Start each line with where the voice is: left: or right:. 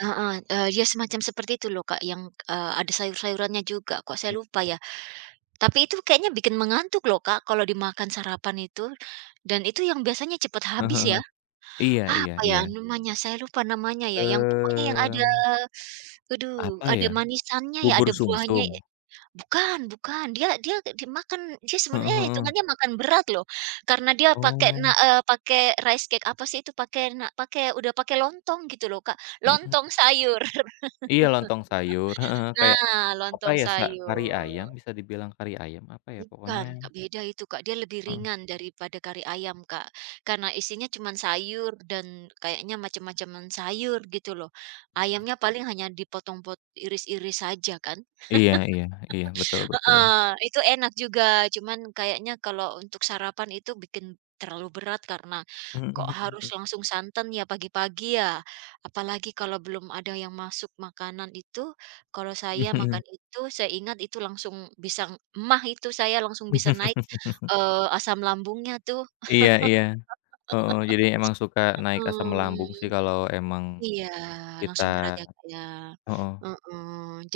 right: Heeh, eee, ya semacam seperti itu loh, Kak. Yang, eee, ada sayur-sayurannya juga kok, saya
left: E
right: lupa ya. Tapi itu kayaknya bikin mengantuk loh Kak. Kalau dimakan sarapan itu dan itu yang biasanya cepat
left: Eh
right: habis ya,
left: heeh. Iya iya
right: apa ya
left: iya.
right: namanya saya lupa namanya ya, yang pokoknya, yang ada,
left: Mmm.
right: aduh
left: Apa
right: ada
left: ya?
right: manisannya ya.
left: Bubur
right: Ada buahnya ya.
left: sumsum?
right: Bukan bukan. Dia dia dimakan dia
left: Heeh
right: sebenarnya
left: heeh.
right: itungannya makan berat loh, karena dia pakai, na
left: Oh.
right: eee, pakai rice cake apa sih itu pakai, na udah pakai lontong gitu loh Kak.
left: Mhm.
right: Lontong sayur.
left: Iya lontong sayur. Heeh, kayak
right: Nah
left: apa
right: lontong
left: ya se kari ayam
right: sayur.
left: bisa dibilang kari ayam apa ya pokoknya
right: Bukan, Kak. Beda itu Kak. Dia lebih
left: Mhm.
right: ringan daripada kari ayam Kak. Karena isinya cuman sayur dan kayaknya macam-macam sayur, gitu loh.
left: [unintelligible]
right: Ayamnya paling hanya dipotong-pot iris-iris saja kan.
left: Iya iya iya. Betul betul.
right: Heeh. Itu enak juga. Cuma kayaknya kalau untuk sarapan itu bikin terlalu berat karena kok
left: Mhm
right: harus
left: mhm.
right: langsung santan ya pagi-pagi ya. Apalagi kalau belum ada yang masuk makanan itu, kalau saya
left: Mhm.
right: makan itu, saya ingat itu, langsung bisa maag itu, saya langsung bisa naik, eee, asam lambungnya tuh.
left: Iya iya. Heeh. Jadi emang suka naik asam lambung sih
right: Mhm.
left: kalo emang
right: Iya
left: kita
right: langsung berat ya Kak ya.
left: heeh.
right: Heeh.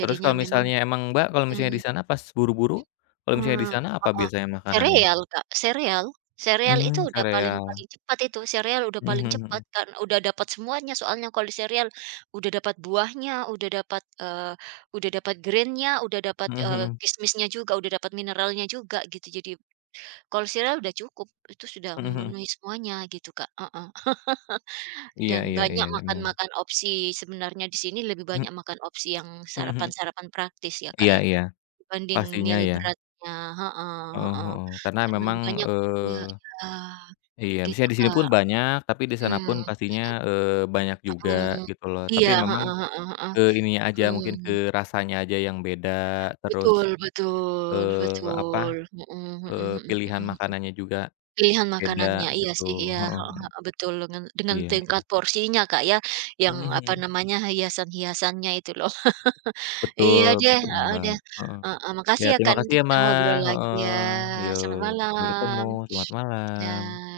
left: Terus kalau
right: memang
left: misalnya, emang Mbak kalau misalnya
right: mhm.
left: di sana pas buru-buru, kalau misalnya di
right: Mmm,
left: sana apa
right: Heeh.
left: biasanya makanannya?
right: Sereal Kak, sereal. Sereal itu
left: Mmm,
right: udah paling
left: sereal.
right: paling cepat itu. Sereal udah
left: Mmm,
right: paling
left: mhm
right: cepat,
left: mhm.
right: karena udah dapat semuanya soalnya kalau di sereal, udah dapat buahnya, udah dapat, eee, udah dapat grain-nya, udah dapat,
left: Mhm
right: eee,
left: mhm.
right: kismisnya juga, udah dapat mineralnya juga gitu, jadi, kalau sereal udah cukup, itu sudah
left: Mhm mhm.
right: memenuhi semuanya gitu Kak. Heeh.
left: Iya
right: Dan
left: iya iya
right: banyak
left: emang.
right: makan-makan opsi sebenarnya di sini lebih
left: Mhm.
right: banyak makan opsi yang
left: Mhm mhm.
right: sarapan-sarapan praktis ya Kak
left: Iya
right: ya,
left: iya.
right: dibanding
left: Pastinya
right: meal
left: ya.
right: beratnya. Heeh
left: Heeh
right: heeh.
left: heeh. Karena
right: Karena
left: memang,
right: banyak gitu ya
left: eee
right: iya.
left: iya,
right: Gitu
left: misalnya di sini
right: Kak.
left: pun banyak, tapi di
right: Mhm,
left: sana pun
right: mhm.
left: pastinya, eee, banyak juga
right: Mhm.
left: gitu loh.
right: Iya,
left: Tapi memang
right: heeh heeh heeh.
left: ke ini nya aja mungkin, ke
right: Mhm.
left: rasanya aja yang beda terus,
right: Betul betul,
left: eee, apa,
right: betul. Heeh heeh
left: eee,
right: heeh heeh
left: pilihan
right: heeh.
left: makanannya juga
right: Pilihan
left: beda
right: makanannya. Iya
left: gitu.
right: sih. Iya.
left: Heeh.
right: Heeh heeh, betul. Dengan dengan
left: Iya iya.
right: tingkat porsinya Kak ya, yang
left: Mhm
right: apa
left: mhm.
right: namanya, hiasan-hiasannya itu loh. Iya
left: Betul
right: deh,
left: betul
right: heeh
left: Mbak.
right: deh,
left: Heeh.
right: heeh makasih
left: Ya
right: ya kan,
left: terima kasih
right: nanti
left: ya
right: kita
left: Mbak.
right: ngobrol lagi
left: Heeh.
right: ya.
left: Iya.
right: Selamat
left: Sampai ketemu.
right: malam.
left: Selamat malam.
right: Ya.